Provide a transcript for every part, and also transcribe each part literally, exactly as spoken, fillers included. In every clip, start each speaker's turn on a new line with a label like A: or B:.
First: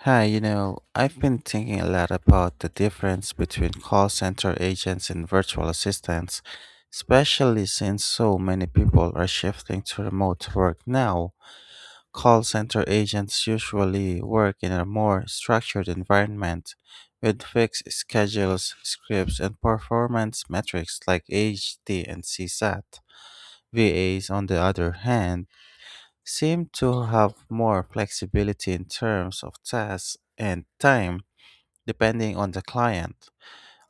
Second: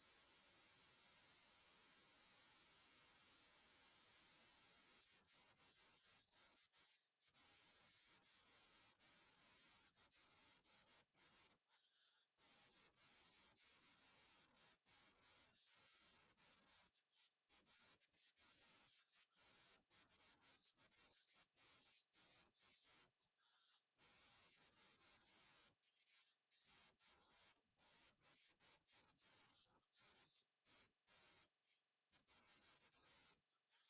A: Hi, you know, I've been thinking a lot about the difference between call center agents and virtual assistants, especially since so many people are shifting to remote work now. Call center agents usually work in a more structured environment with fixed schedules, scripts, and performance metrics like H D and CSAT. V As, on the other hand, seem to have more flexibility in terms of tasks and time depending on the client.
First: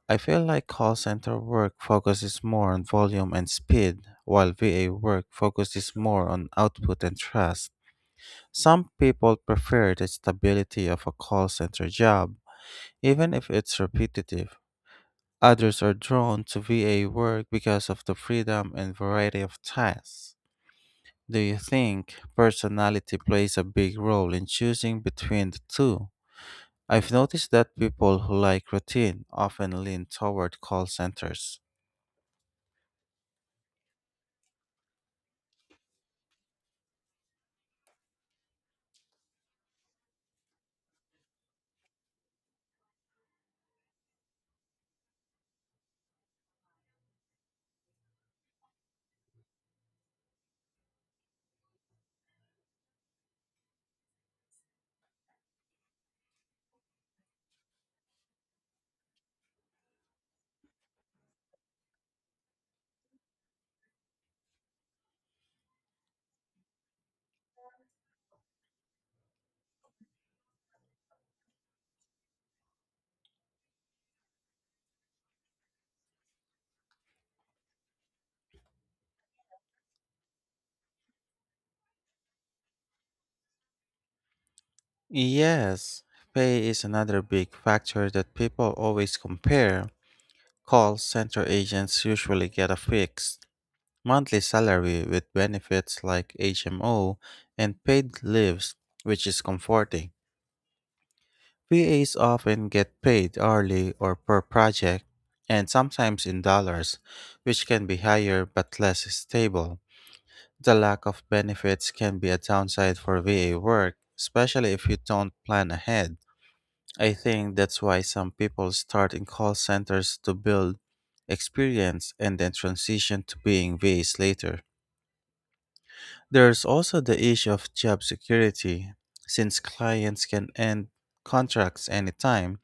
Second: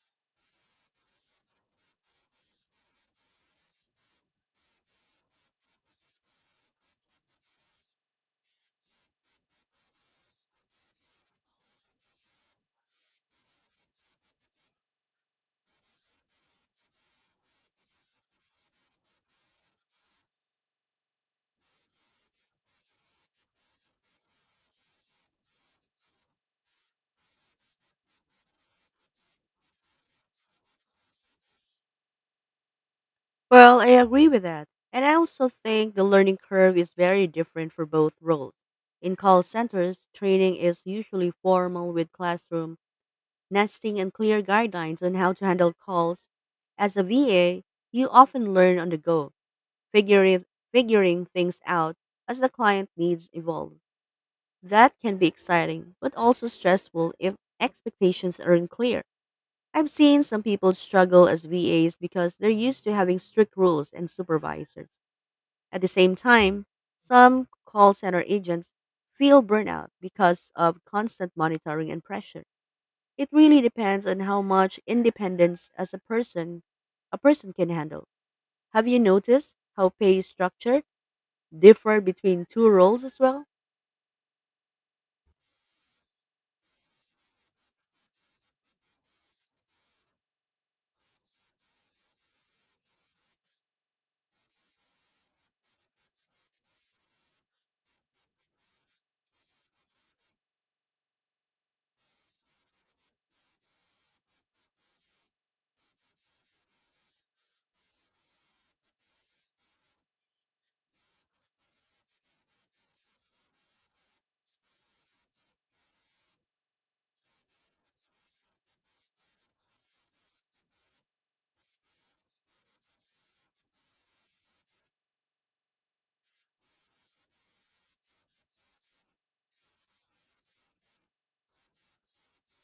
A: I feel like call center work focuses more on volume and speed, while V A work focuses more on output and trust. Some people prefer the stability of a call center job, even if it's repetitive. Others are drawn to V A work because of the freedom and variety of tasks. Do you think personality plays a big role in choosing between the two? I've noticed that people who like routine often lean toward call centers.
B: Well, I agree with that. And I also think the learning curve is very different for both roles. In call centers, training is usually formal with classroom, nesting, and clear guidelines on how to handle calls. As a V A, you often learn on the go, figuring, figuring things out as the client needs evolve. That can be exciting, but also stressful if expectations aren't clear. I've seen some people struggle as V As because they're used to having strict rules and supervisors. At the same time, some call center agents feel burnout because of constant monitoring and pressure. It really depends on how much independence as a person a person can handle. Have you noticed how pay structure differ between two roles as well?
A: Yes, pay is another big factor that people always compare. Call center agents usually get a fixed monthly salary with benefits like H M O and paid leaves, which is comforting. V As often get paid hourly or per project, and sometimes in dollars, which can be higher but less stable. The lack of benefits can be a downside for V A work, especially if you don't plan ahead. I think that's why some people start in call centers to build experience and then transition to being V As later. There's also the issue of job security, since clients can end contracts anytime.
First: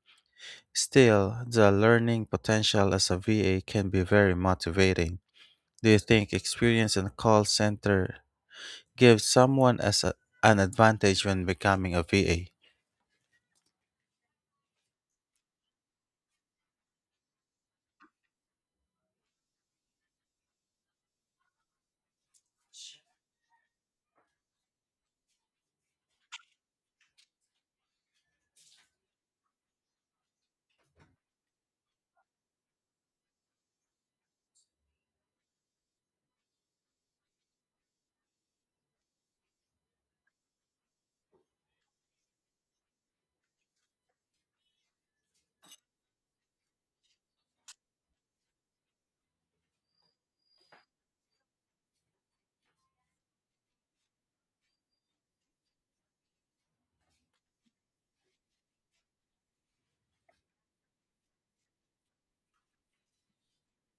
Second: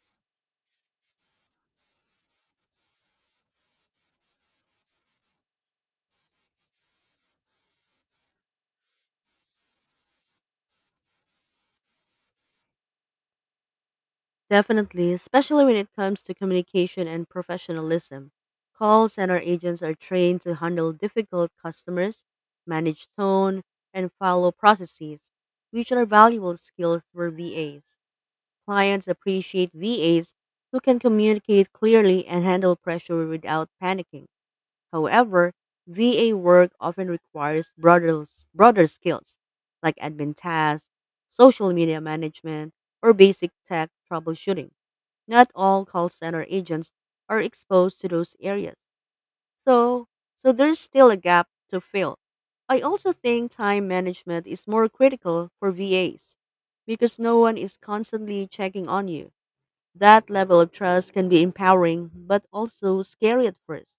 A: Still, the learning potential as a V A can be very motivating. Do you think experience in a call center gives someone as a- an advantage when becoming a V A?
B: Definitely, especially when it comes to communication and professionalism. Call center agents are trained to handle difficult customers, manage tone, and follow processes, which are valuable skills for V As. Clients appreciate V As who can communicate clearly and handle pressure without panicking. However, V A work often requires broader, broader skills like admin tasks, social media management, or basic tech troubleshooting not all call center agents are exposed to those areas. So, so there's still a gap to fill. I also think time management is more critical for V As because no one is constantly checking on you. That level of trust can be empowering but also scary at first.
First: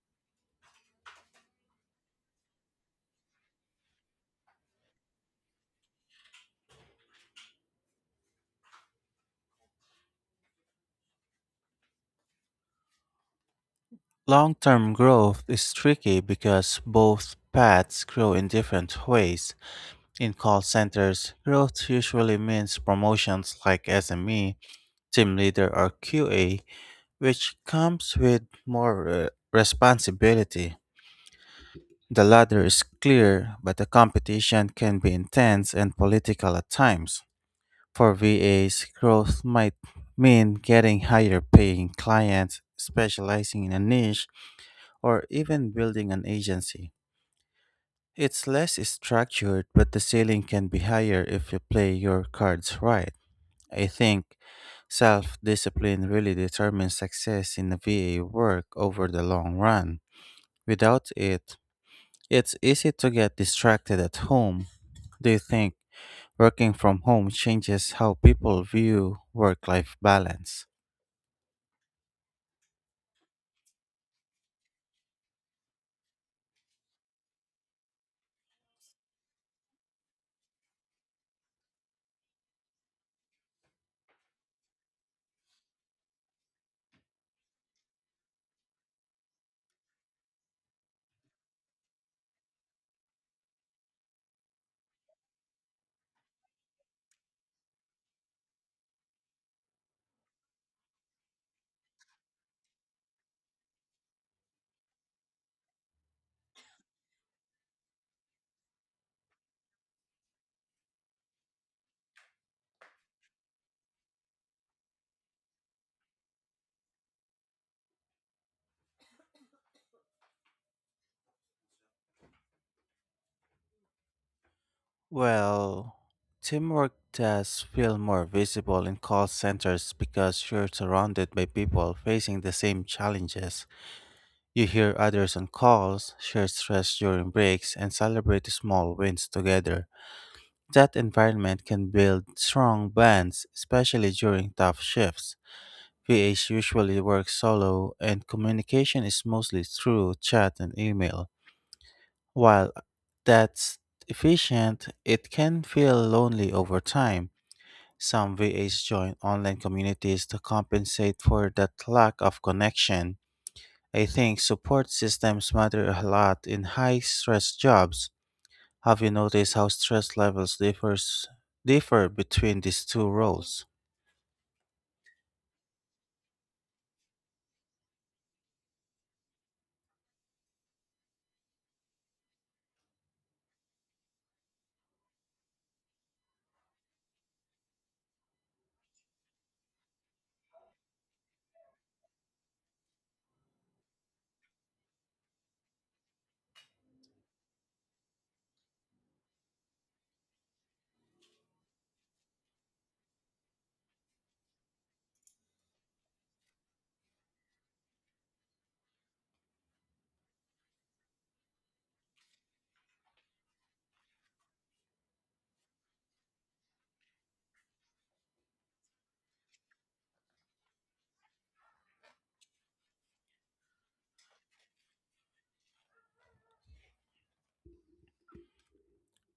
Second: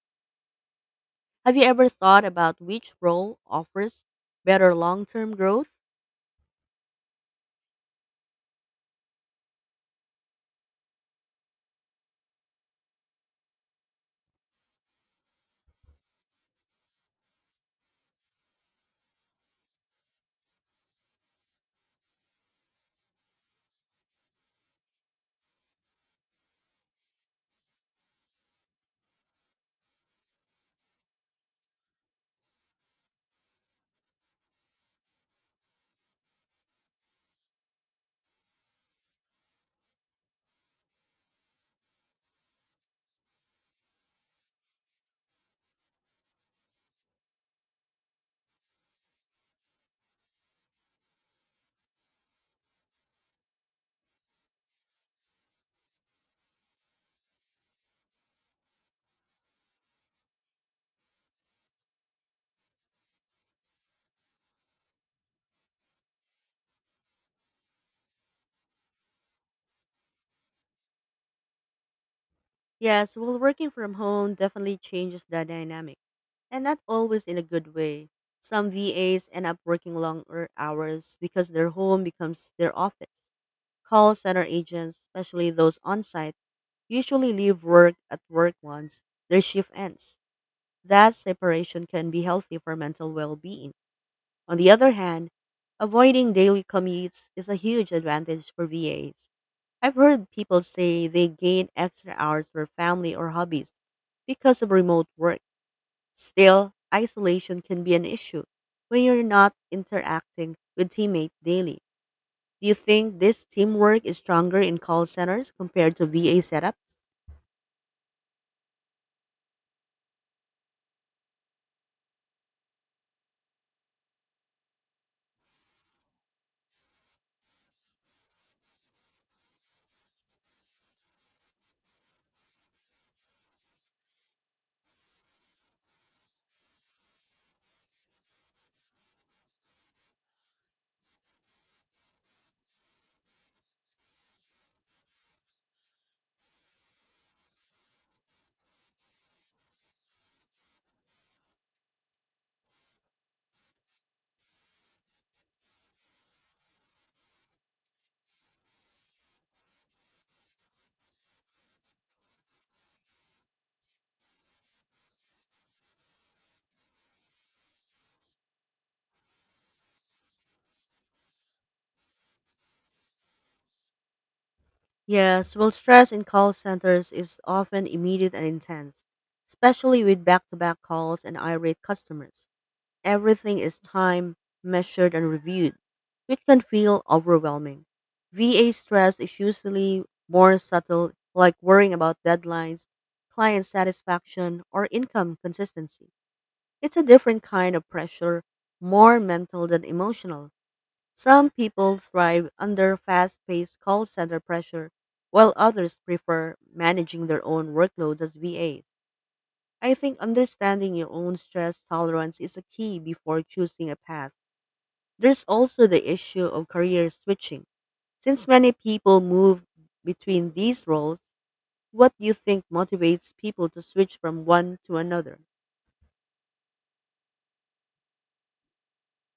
B: Have you ever thought about which role offers better long-term growth?
A: Long term growth is tricky because both paths grow in different ways. In call centers, growth usually means promotions like S M E, team leader, or Q A, which comes with more uh, responsibility. The ladder is clear, but the competition can be intense and political at times. For V As, growth might mean getting higher paying clients, specializing in a niche, or even building an agency. It's less structured, but the ceiling can be higher if you play your cards right. I think self discipline really determines success in the V A work over the long run. Without it, it's easy to get distracted at home. Do you think working from home changes how people view work life balance?
B: Yes, well, working from home definitely changes the dynamic, and not always in a good way. Some V As end up working longer hours because their home becomes their office. Call center agents, especially those on site, usually leave work at work once their shift ends. That separation can be healthy for mental well being. On the other hand, avoiding daily commutes is a huge advantage for V As. I've heard people say they gain extra hours for family or hobbies because of remote work. Still, isolation can be an issue when you're not interacting with teammates daily. Do you think this teamwork is stronger in call centers compared to V A setups?
A: Well, teamwork does feel more visible in call centers because you're surrounded by people facing the same challenges. You hear others on calls, share stress during breaks, and celebrate small wins together. That environment can build strong bonds, especially during tough shifts. V As usually work solo, and communication is mostly through chat and email. While that's efficient, it can feel lonely over time. Some V As join online communities to compensate for that lack of connection. I think support systems matter a lot in high stress jobs. Have you noticed how stress levels differs differ between these two roles?
B: Yes, well, stress in call centers is often immediate and intense, especially with back to back calls and irate customers. Everything is timed, measured, and reviewed, which can feel overwhelming. V A stress is usually more subtle, like worrying about deadlines, client satisfaction, or income consistency. It's a different kind of pressure, more mental than emotional. Some people thrive under fast paced call center pressure, while others prefer managing their own workloads as V As. I think understanding your own stress tolerance is a key before choosing a path. There's also the issue of career switching. Since many people move between these roles, what do you think motivates people to switch from one to another?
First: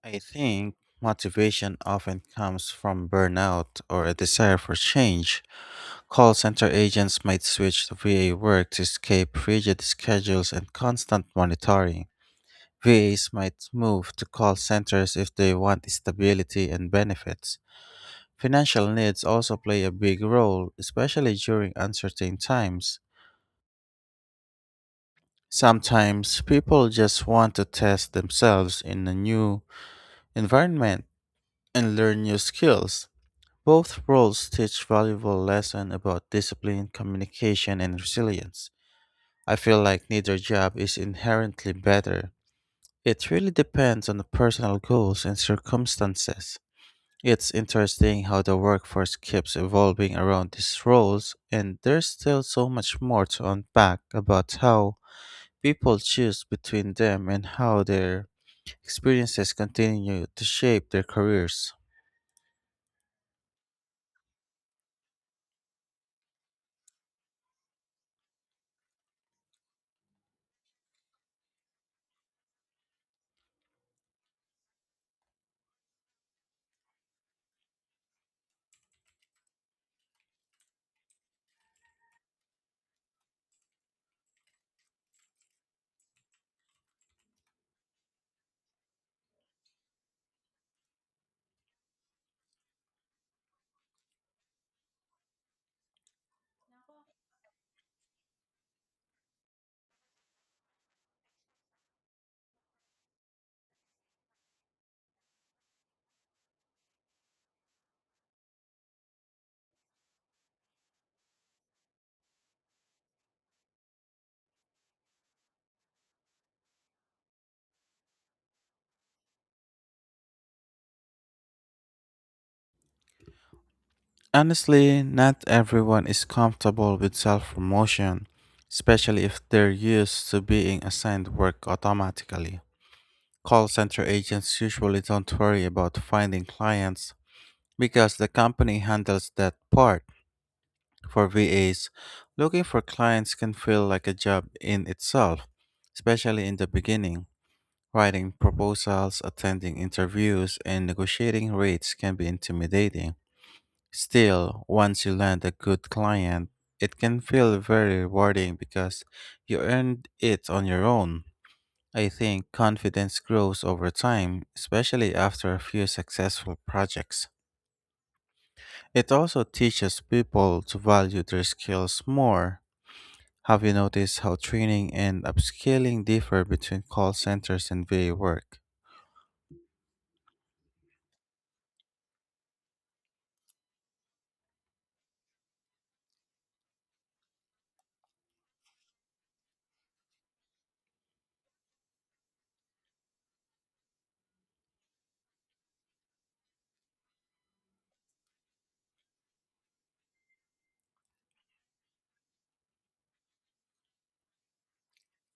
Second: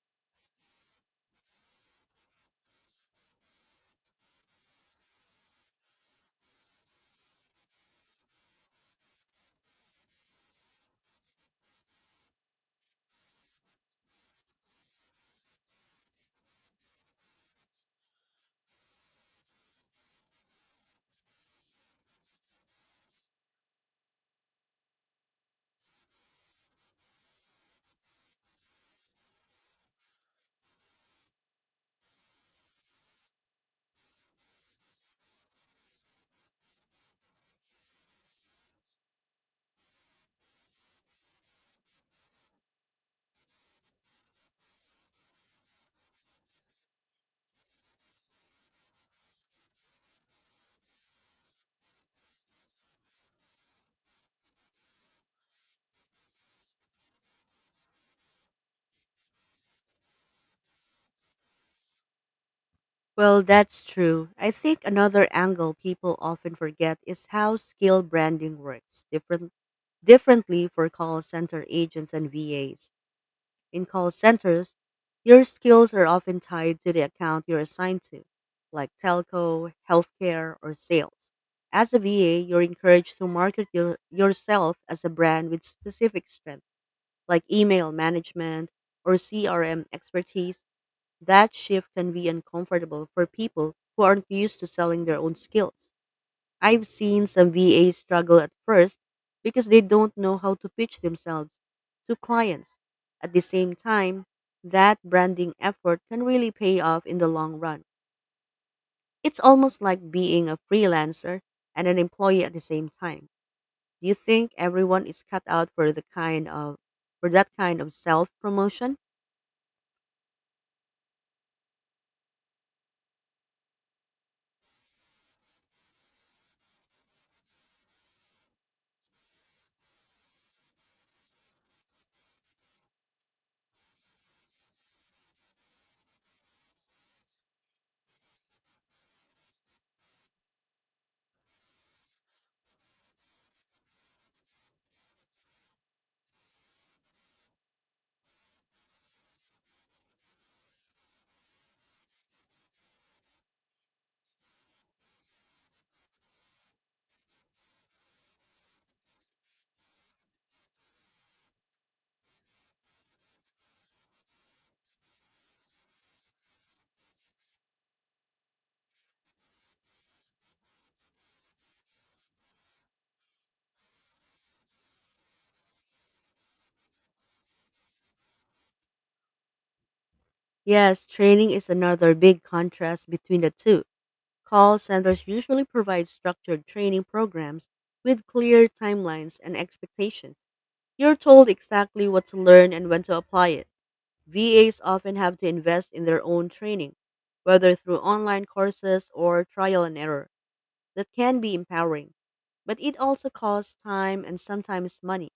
A: I think motivation often comes from burnout or a desire for change. Call center agents might switch to V A work to escape rigid schedules and constant monitoring. V As might move to call centers if they want stability and benefits. Financial needs also play a big role, especially during uncertain times. Sometimes people just want to test themselves in a new environment and learn new skills. Both roles teach valuable lessons about discipline, communication, and resilience. I feel like neither job is inherently better. It really depends on the personal goals and circumstances. It's interesting how the workforce keeps evolving around these roles, and there's still so much more to unpack about how people choose between them and how their experiences continue to shape their careers.
B: Well, that's true. I think another angle people often forget is how skill branding works different, differently for call center agents and V As. In call centers, your skills are often tied to the account you're assigned to, like telco, healthcare, or sales. As a V A, you're encouraged to market your, yourself as a brand with specific strengths, like email management or C R M expertise. That shift can be uncomfortable for people who aren't used to selling their own skills. I've seen some V As struggle at first because they don't know how to pitch themselves to clients. At the same time, that branding effort can really pay off in the long run. It's almost like being a freelancer and an employee at the same time. Do you think everyone is cut out for the kind of for that kind of self-promotion?
A: Honestly, not everyone is comfortable with self promotion, especially if they're used to being assigned work automatically. Call center agents usually don't worry about finding clients because the company handles that part. For V As, looking for clients can feel like a job in itself, especially in the beginning. Writing proposals, attending interviews, and negotiating rates can be intimidating. Still, once you land a good client, it can feel very rewarding because you earned it on your own. I think confidence grows over time, especially after a few successful projects. It also teaches people to value their skills more. Have you noticed how training and upskilling differ between call centers and V A work?
B: Yes, training is another big contrast between the two. Call centers usually provide structured training programs with clear timelines and expectations. You're told exactly what to learn and when to apply it. V As often have to invest in their own training, whether through online courses or trial and error. That can be empowering, but it also costs time and sometimes money.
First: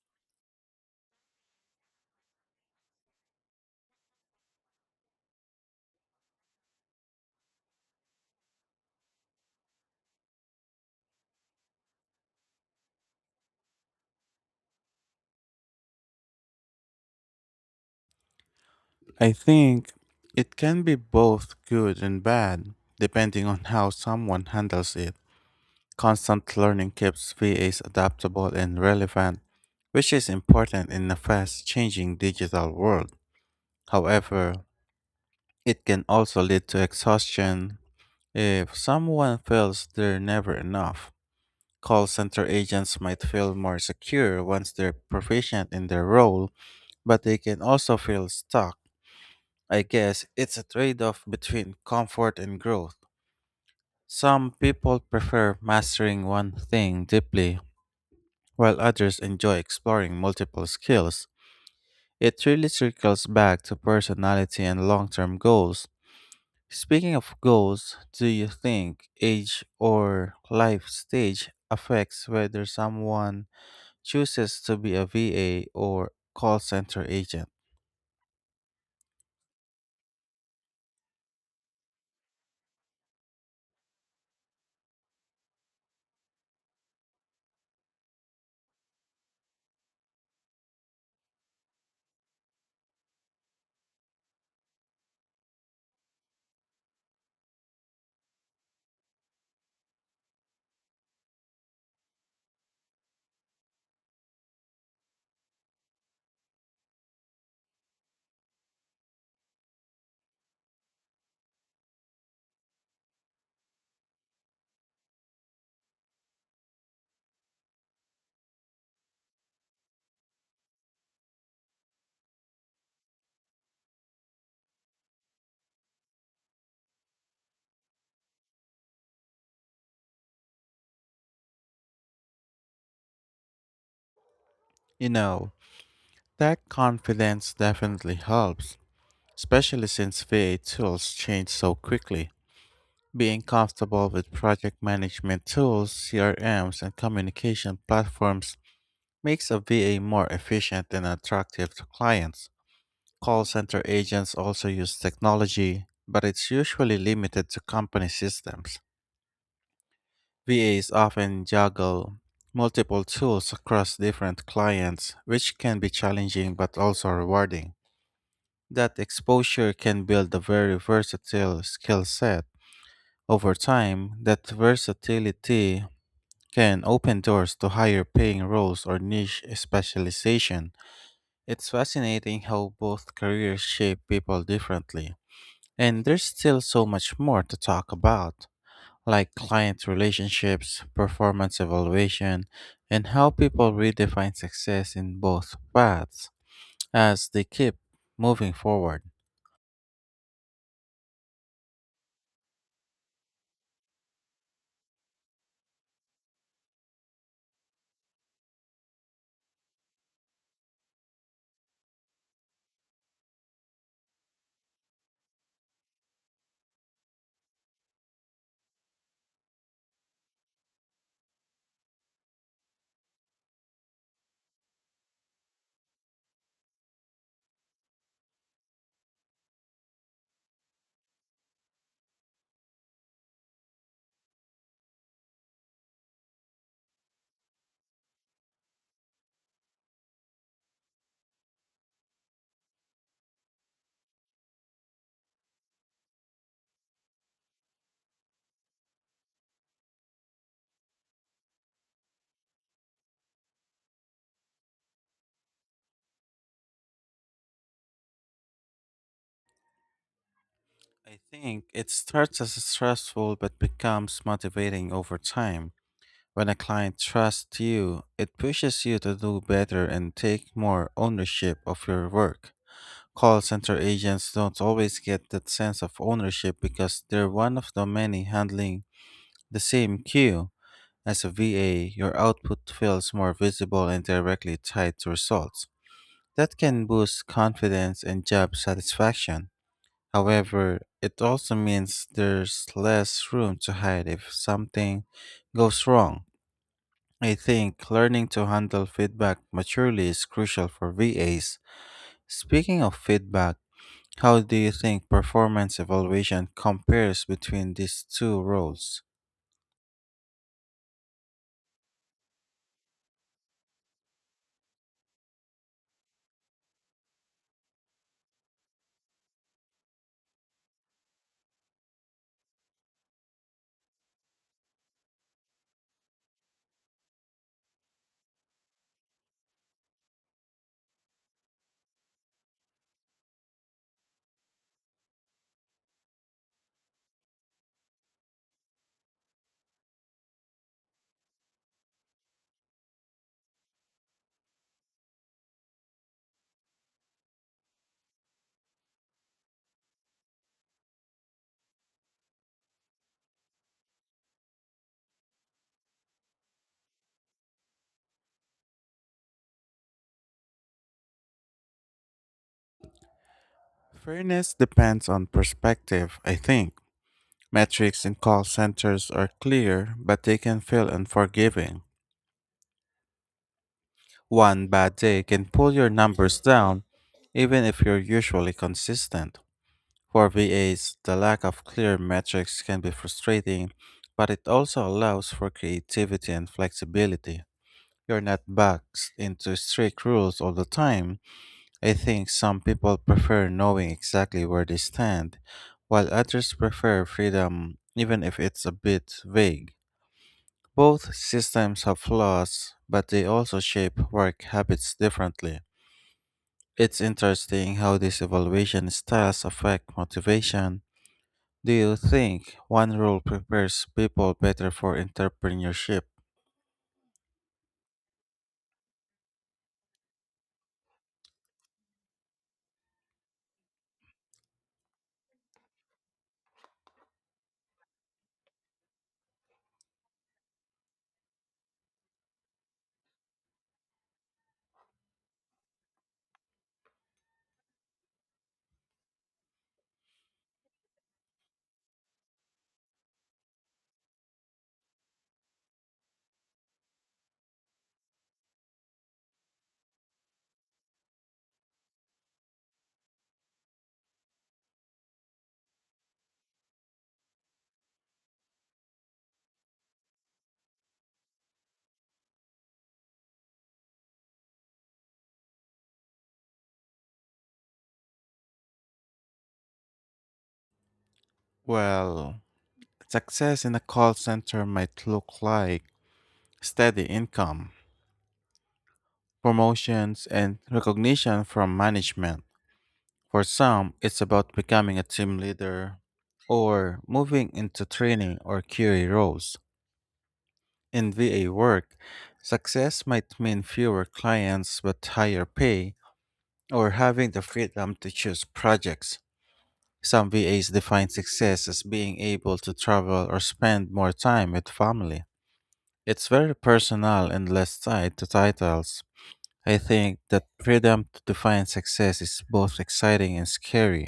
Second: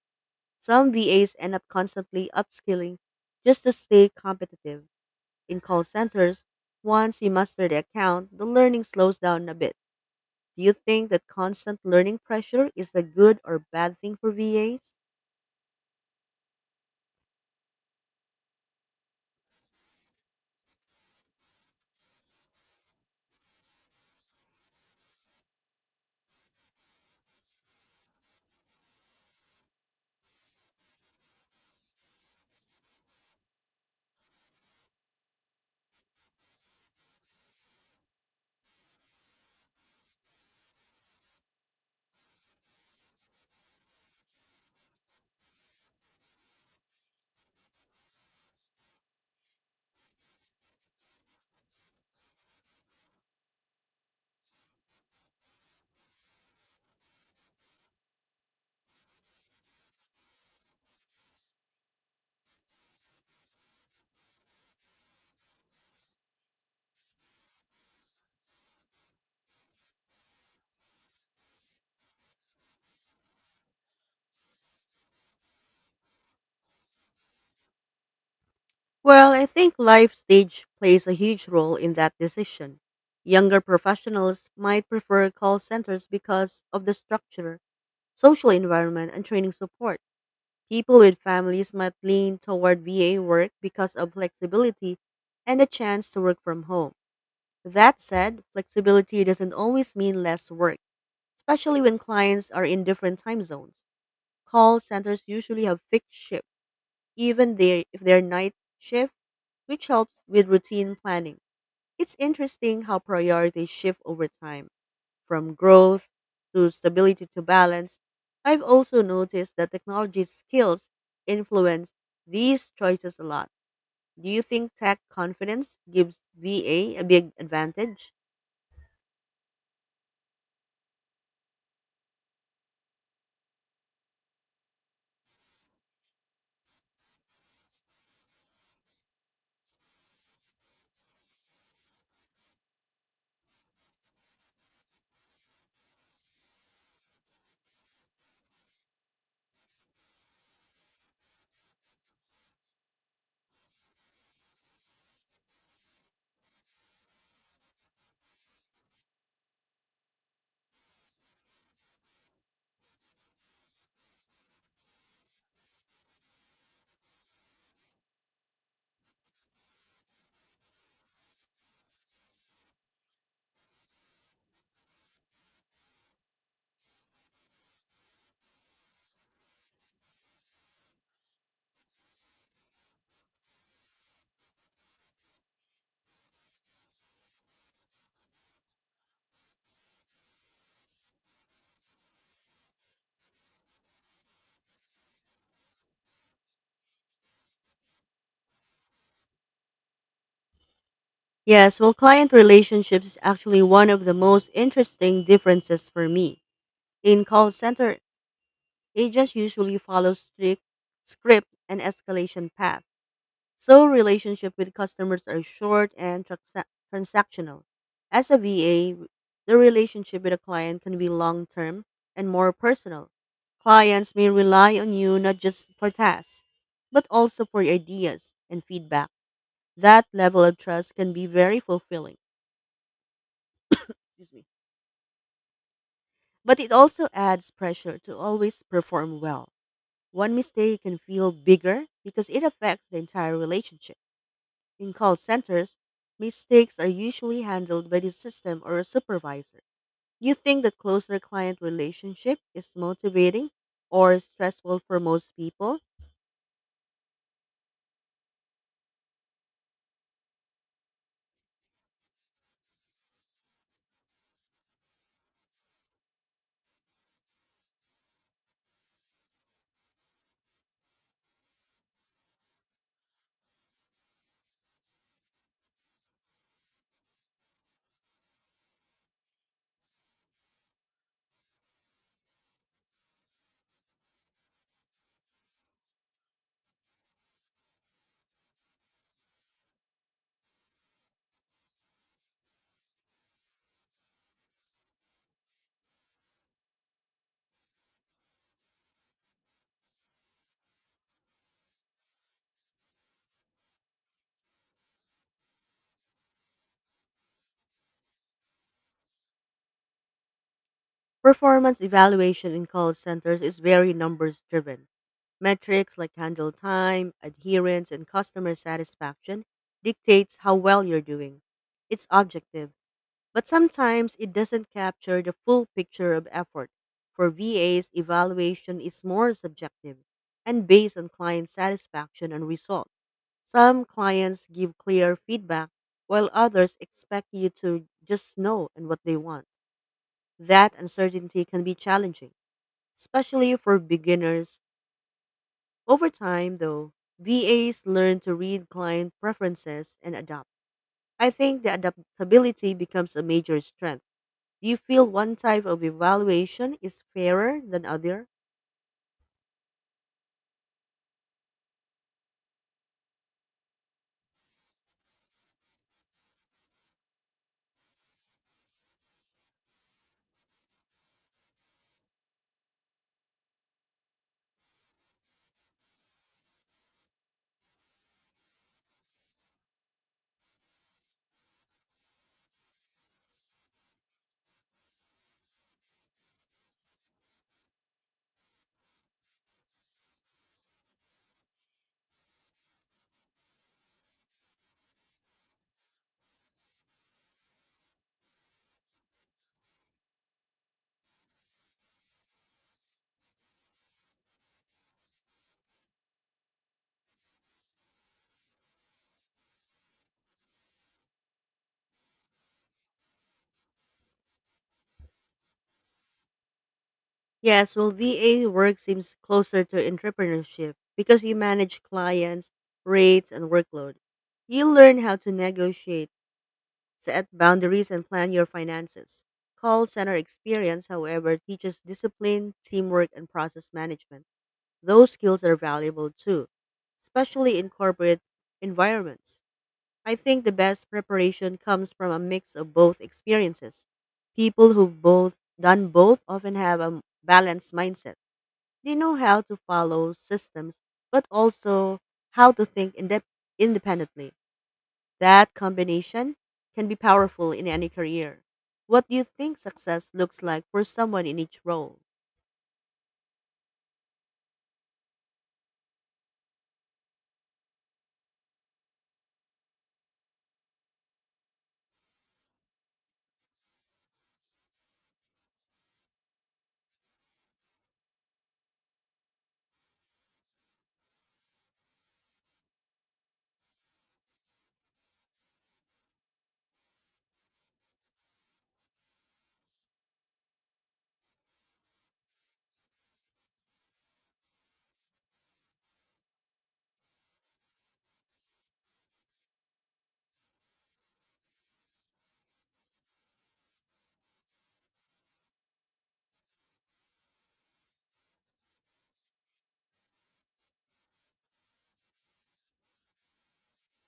B: Some V As end up constantly upskilling just to stay competitive. In call centers, once you master the account, the learning slows down a bit do you think that constant learning pressure is a good or bad thing for V As?
A: I think it can be both good and bad, depending on how someone handles it. Constant learning keeps V As adaptable and relevant, which is important in a fast changing digital world. However, it can also lead to exhaustion. If someone feels they're never enough, call center agents might feel more secure once they're proficient in their role, but they can also feel stuck. I guess it's a trade off between comfort and growth. Some people prefer mastering one thing deeply, while others enjoy exploring multiple skills. It really circles back to personality and long term goals. Speaking of goals, do you think age or life stage affects whether someone chooses to be a V A or call center agent?
B: Well, I think life stage plays a huge role in that decision. Younger professionals might prefer call centers because of the structure, social environment, and training support. People with families might lean toward V A work because of flexibility and a chance to work from home. That said, flexibility doesn't always mean less work, especially when clients are in different time zones. Call centers usually have fixed shifts, even they if they're night shift, which helps with routine planning. It's interesting how priorities shift over time, from growth to stability to balance. I've also noticed that technology skills influence these choices a lot. Do you think tech confidence gives VA a a big advantage?
A: You know, that confidence definitely helps, especially since V A tools change so quickly. Being comfortable with project management tools, C R Ms, and communication platforms makes a V A more efficient and attractive to clients. Call center agents also use technology, but it's usually limited to company systems. V As often juggle multiple tools across different clients, which can be challenging but also rewarding. That exposure can build a very versatile skill set. Over time, that versatility can open doors to higher paying roles or niche specialization. It's fascinating how both careers shape people differently. And there's still so much more to talk about, like client relationships, performance evaluation, and how people redefine success in both paths as they keep moving forward.
B: Yes, well, client relationships is actually one of the most interesting differences for me. In call center Agents usually follow strict script and escalation path, so relationship with customers are short and transa- transactional. As a V A, the relationship with a client can be long term and more personal. Clients may rely on you not just for tasks, but also for ideas and feedback. That level of trust can be very fulfilling. Excuse me. But it also adds pressure to always perform well. One mistake can feel bigger because it affects the entire relationship. In call centers, mistakes are usually handled by the system or a supervisor. You think the closer client relationship is motivating or stressful for most people?
A: I think it starts as stressful but becomes motivating over time. When a client trusts you, it pushes you to do better and take more ownership of your work. Call center agents don't always get that sense of ownership because they're one of the many handling the same queue. As a V A, your output feels more visible and directly tied to results. That can boost confidence and job satisfaction. However, it also means there's less room to hide if something goes wrong. I think learning to handle feedback maturely is crucial for V As. Speaking of feedback, how do you think performance evaluation compares between these two roles?
B: Performance evaluation in call centers is very numbers driven. Metrics like handle time, adherence, and customer satisfaction dictates how well you're doing. It's objective but sometimes it doesn't capture the full picture of effort. For V As, evaluation is more subjective and based on client satisfaction and result. Some clients give clear feedback, while others expect you to just know and what they want. That uncertainty can be challenging, especially for beginners. Over time, though, V As learn to read client preferences and adapt. I think the adaptability becomes a major strength do you feel one type of evaluation is fairer than other?
A: Fairness depends on perspective, I think. Metrics in call centers are clear, but they can feel unforgiving. One bad day can pull your numbers down, even if you're usually consistent. For V As, the lack of clear metrics can be frustrating, but it also allows for creativity and flexibility. You're not boxed into strict rules all the time. I think some people prefer knowing exactly where they stand, while others prefer freedom even if it's a bit vague. Both systems have flaws, but they also shape work habits differently. It's interesting how these evaluation styles affect motivation. Do you think one rule prepares people better for entrepreneurship?
B: Yes, well, V A work seems closer to entrepreneurship because you manage clients, rates, and workload. You learn how to negotiate, set boundaries, and plan your finances. Call center experience, however, teaches discipline, teamwork, and process management. Those skills are valuable too, especially in corporate environments. I think the best preparation comes from a mix of both experiences. People who've both done both often have a balanced mindset. They know how to follow systems, but also how to think indep independently. That combination can be powerful in any career. What do you think success looks like for someone in each role?
A: Well, success in a call center might look like steady income, promotions, and recognition from management. For some, it's about becoming a team leader or moving into training or Q A roles. In V A work, success might mean fewer clients but higher pay or having the freedom to choose projects. Some V As define success as being able to travel or spend more time with family. It's very personal and less tied to titles. I think that freedom to define success is both exciting and scary.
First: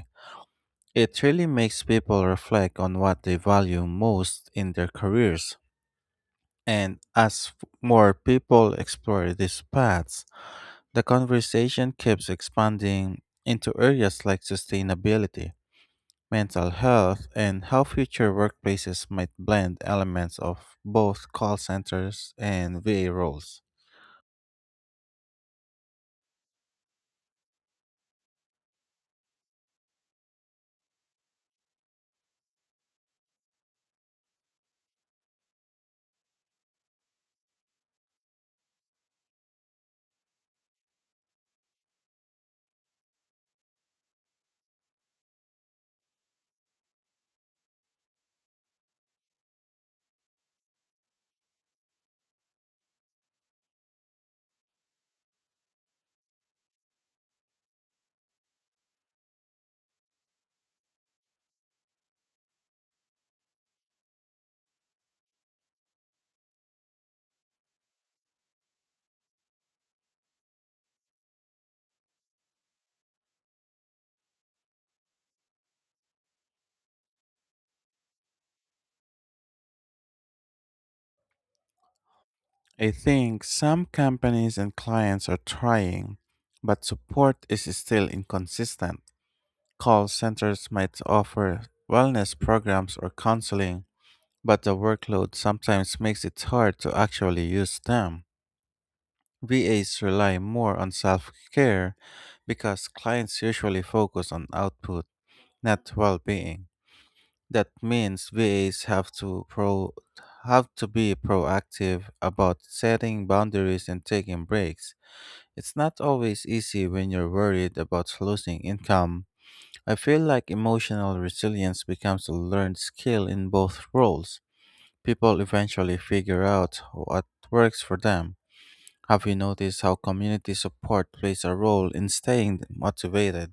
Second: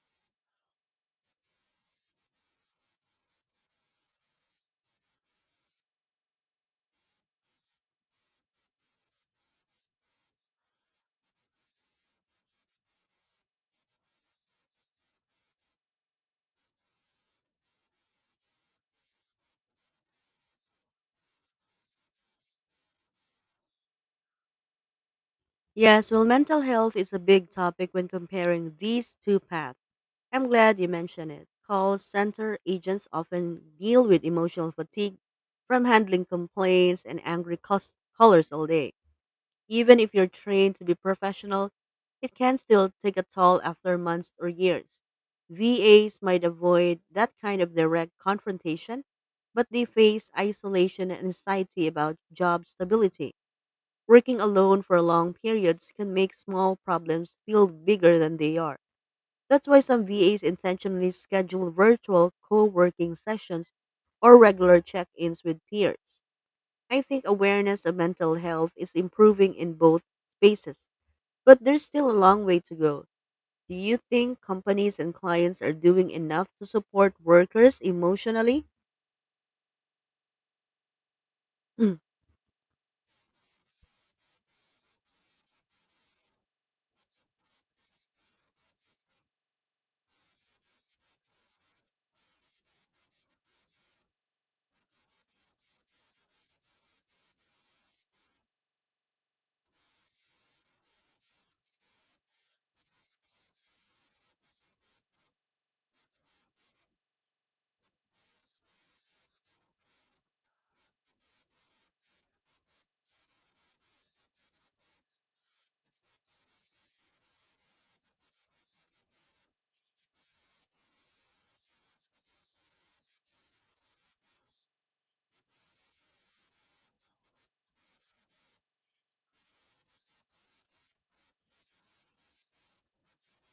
A: It really makes people reflect on what they value most in their careers. And as f- more people explore these paths, the conversation keeps expanding into areas like sustainability, mental health, and how future workplaces might blend elements of both call centers and V A roles.
B: Yes, well, mental health is a big topic when comparing these two paths. I'm glad you mentioned it. Call center agents often deal with emotional fatigue from handling complaints and angry cus- callers all day. Even if you're trained to be professional, it can still take a toll after months or years. V As might avoid that kind of direct confrontation, but they face isolation and anxiety about job stability. Working alone for long periods can make small problems feel bigger than they are. That's why some V As intentionally schedule virtual co working sessions or regular check ins with peers. I think awareness of mental health is improving in both spaces, but there's still a long way to go. Do you think companies and clients are doing enough to support workers emotionally? Mm.
A: I think some companies and clients are trying, but support is still inconsistent. Call centers might offer wellness programs or counseling, but the workload sometimes makes it hard to actually use them. V As rely more on self care because clients usually focus on output, not well being. That means V As have to pro have to be proactive about setting boundaries and taking breaks. It's not always easy when you're worried about losing income. I feel like emotional resilience becomes a learned skill in both roles. People eventually figure out what works for them. Have you noticed how community support plays a role in staying motivated?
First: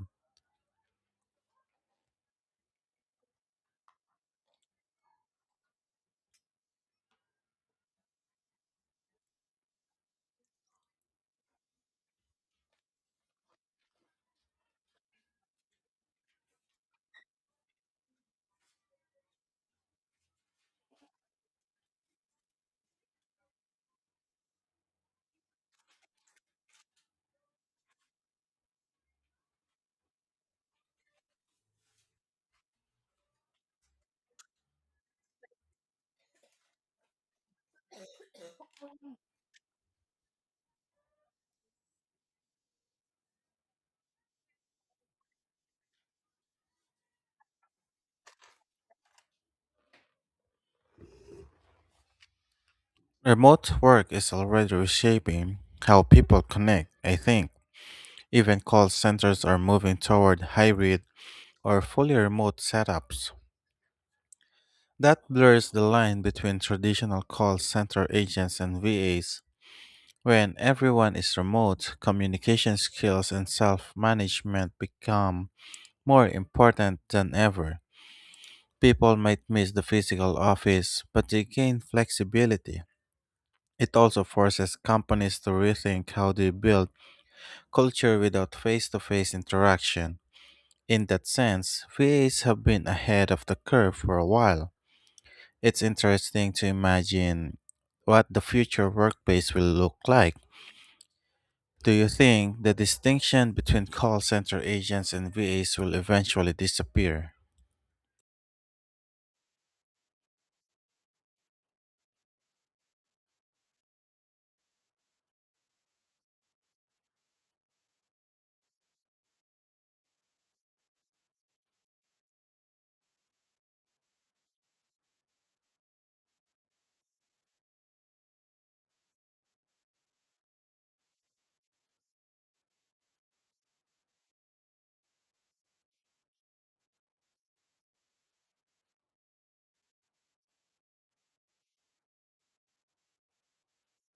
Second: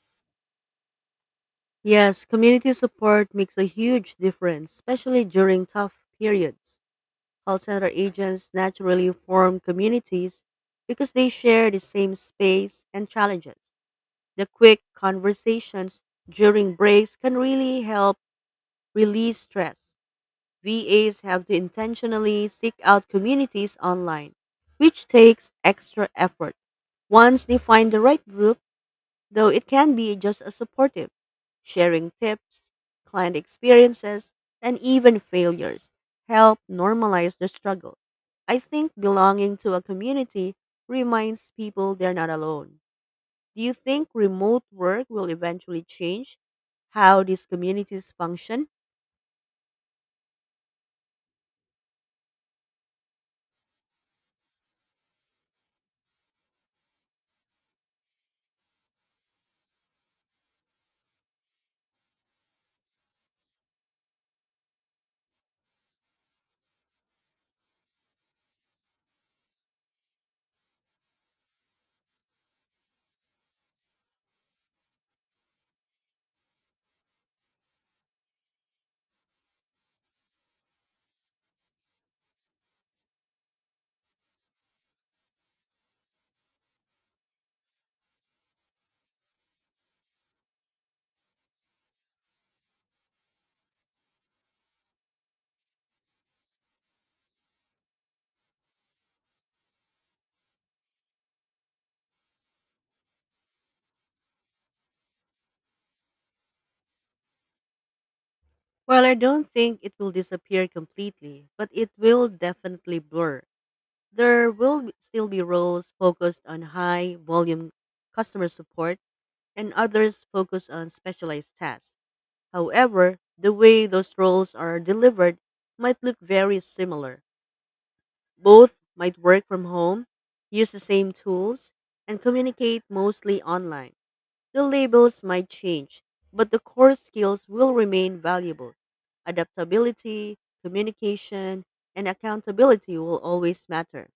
B: Yes, community support makes a huge difference, especially during tough periods. Call center agents naturally form communities because they share the same space and challenges. The quick conversations during breaks can really help release stress. V As have to intentionally seek out communities online, which takes extra effort. Once they find the right group, though it can be just as supportive, sharing tips, client experiences, and even failures help normalize the struggle. I think belonging to a community reminds people they're not alone. Do you think remote work will eventually change how these communities function?
A: Remote work is already reshaping how people connect, I think. Even call centers are moving toward hybrid or fully remote setups. That blurs the line between traditional call center agents and V As. When everyone is remote, communication skills and self management become more important than ever. People might miss the physical office, but they gain flexibility. It also forces companies to rethink how they build culture without face to face interaction. In that sense, V As have been ahead of the curve for a while. It's interesting to imagine what the future workplace will look like. Do you think the distinction between call center agents and V As will eventually disappear?
B: Well, I don't think it will disappear completely, but it will definitely blur. There will be- still be roles focused on high volume customer support and others focus on specialized tasks. However, the way those roles are delivered might look very similar. Both might work from home, use the same tools, and communicate mostly online. The labels might change, but the core skills will remain valuable. Adaptability, communication, and accountability will always matter.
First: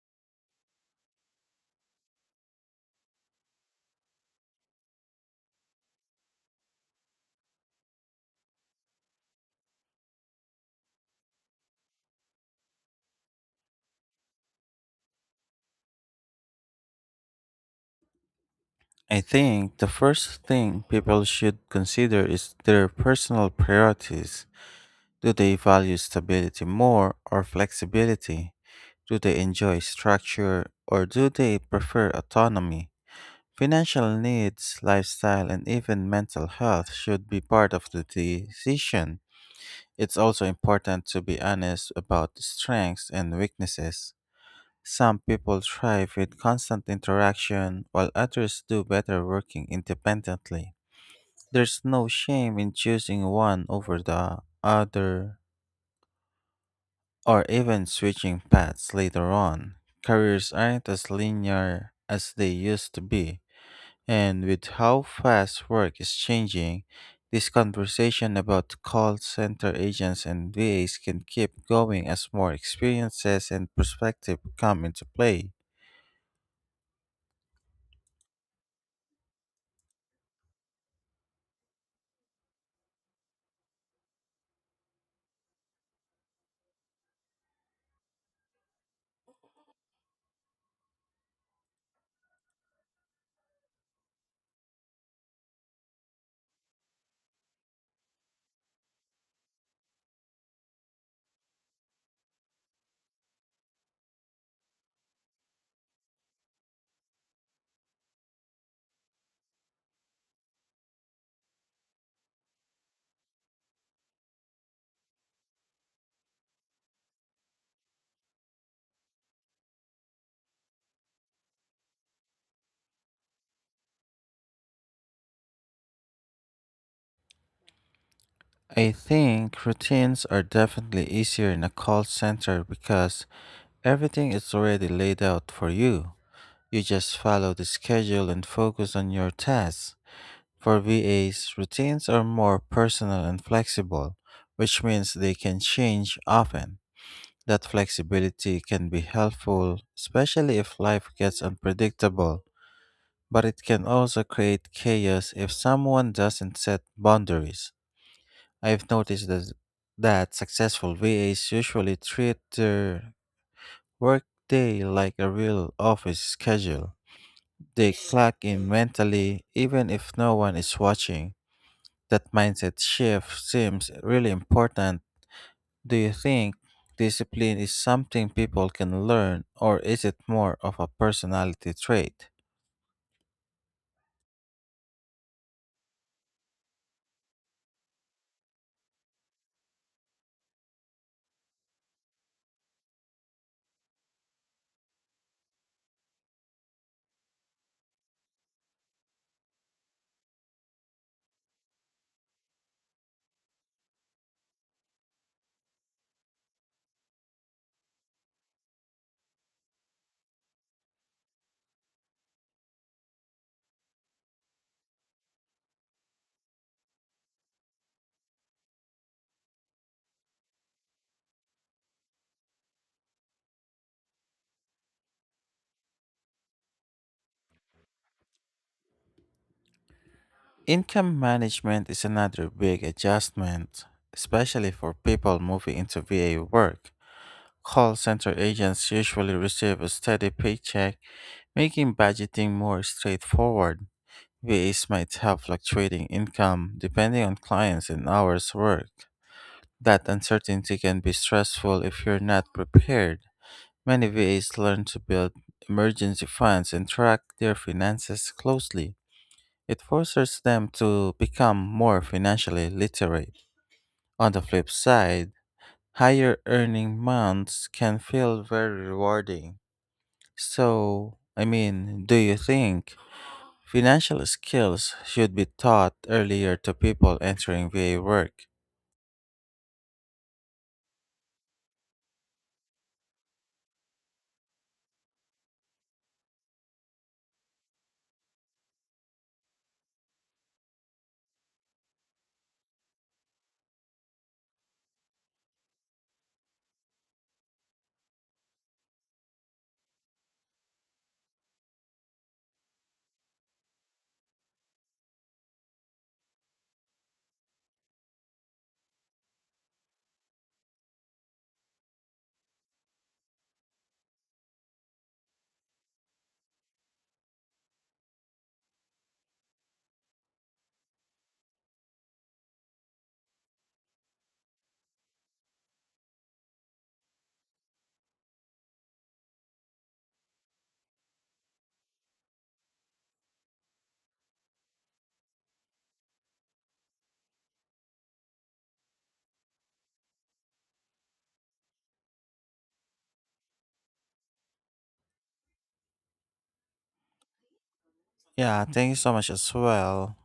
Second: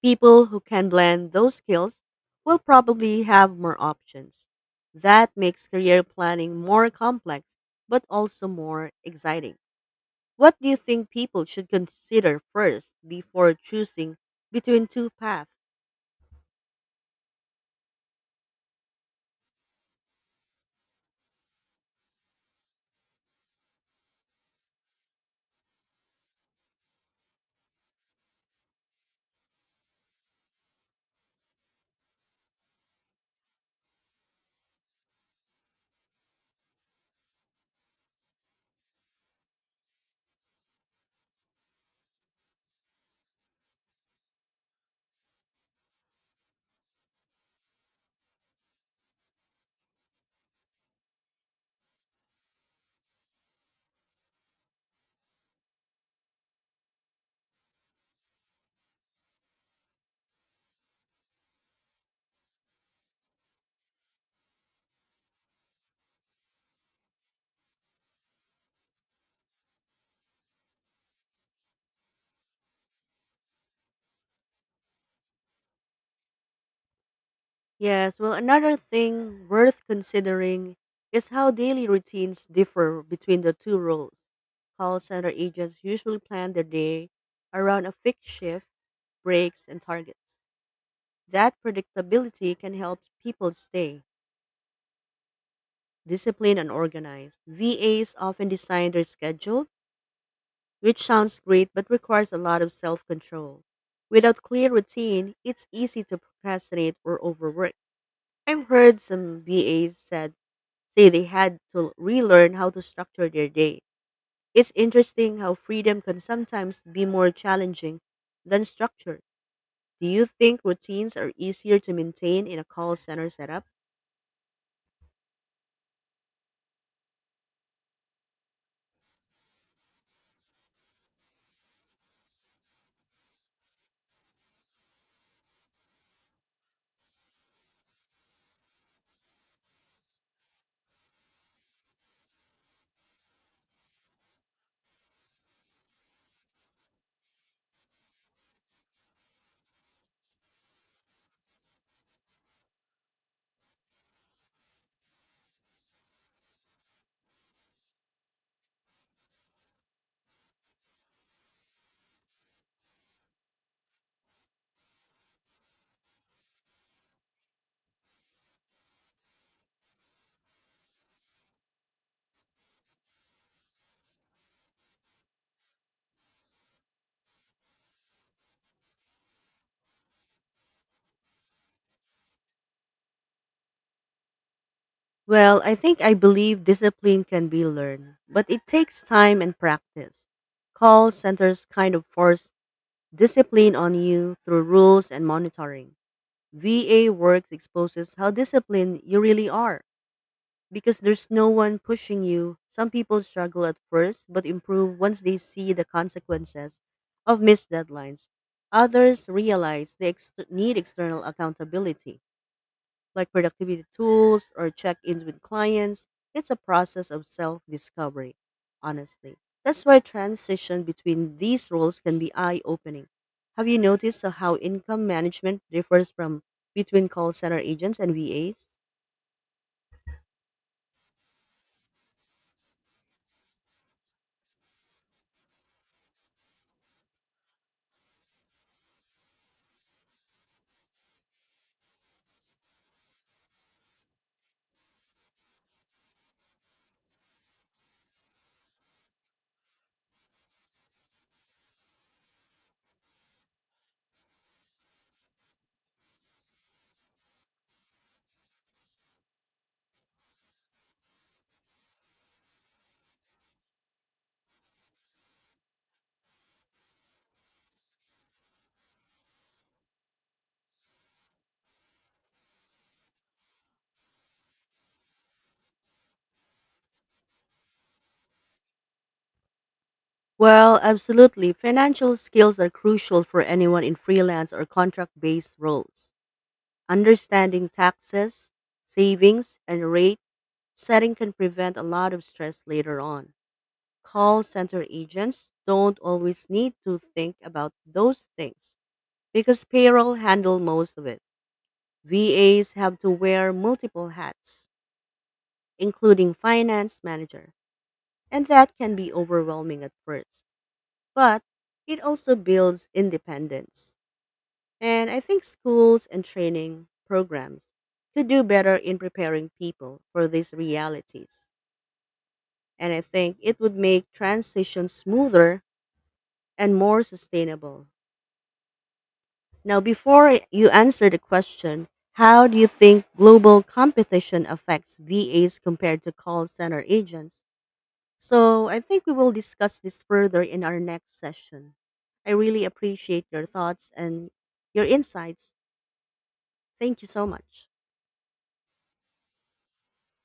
B: People who can blend those skills will probably have more options. That makes career planning more complex, but also more exciting. What do you think people should consider first before choosing between two paths?
A: I think the first thing people should consider is their personal priorities. Do they value stability more or flexibility? Do they enjoy structure or do they prefer autonomy? Financial needs, lifestyle, and even mental health should be part of the decision. It's also important to be honest about the strengths and weaknesses. Some people thrive with constant interaction, while others do better working independently. There's no shame in choosing one over the other, or even switching paths later on. Careers aren't as linear as they used to be. And with how fast work is changing, this conversation about call center agents and V As can keep going as more experiences and perspective come into play.
B: Yes, well, another thing worth considering is how daily routines differ between the two roles. Call center agents usually plan their day around a fixed shift, breaks, and targets that predictability can help people stay disciplined and organized. V As often design their schedule, which sounds great but requires a lot of self control. Without clear routine, it's easy to procrastinate or overwork. I've heard some V As said say they had to relearn how to structure their day. It's interesting how freedom can sometimes be more challenging than structure. Do you think routines are easier to maintain in a call center setup?
A: I think routines are definitely easier in a call center because everything is already laid out for you. You just follow the schedule and focus on your tasks. For V As, routines are more personal and flexible, which means they can change often. That flexibility can be helpful, especially if life gets unpredictable, but it can also create chaos if someone doesn't set boundaries. I've noticed that, that successful V As usually treat their workday like a real office schedule. They clock in mentally, even if no one is watching. That mindset shift seems really important. Do you think discipline is something people can learn, or is it more of a personality trait?
B: Well, I think I believe discipline can be learned, but it takes time and practice. Call centers kind of force discipline on you through rules and monitoring. V A works exposes how disciplined you really are because there's no one pushing you. Some people struggle at first but improve once they see the consequences of missed deadlines. Others realize they ex- need external accountability like productivity tools or check-ins with clients. It's a process of self-discovery, honestly. That's why transition between these roles can be eye-opening. Have you noticed how income management differs from between call center agents and V As?
A: Income management is another big adjustment, especially for people moving into V A work. Call center agents usually receive a steady paycheck, making budgeting more straightforward. V As might have fluctuating income depending on clients and hours worked. That uncertainty can be stressful if you're not prepared. Many V As learn to build emergency funds and track their finances closely. It forces them to become more financially literate. On the flip side, higher earning months can feel very rewarding. So, I mean, do you think financial skills should be taught earlier to people entering V A work?
B: Well, absolutely. Financial skills are crucial for anyone in freelance or contract based roles. Understanding taxes, savings, and rate setting can prevent a lot of stress later on. Call center agents don't always need to think about those things because payroll handle most of it. V As have to wear multiple hats, including finance manager, and that can be overwhelming at first. But it also builds independence. And I think schools and training programs could do better in preparing people for these realities. And I think it would make transitions smoother and more sustainable. Now, before you answer the question, how do you think global competition affects V As compared to call center agents? So, I think we will discuss this further in our next session. I really appreciate your thoughts and your insights. Thank you so much.
A: Yeah, thank you so much as well.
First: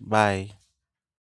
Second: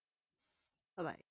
A: Bye.
B: Bye bye.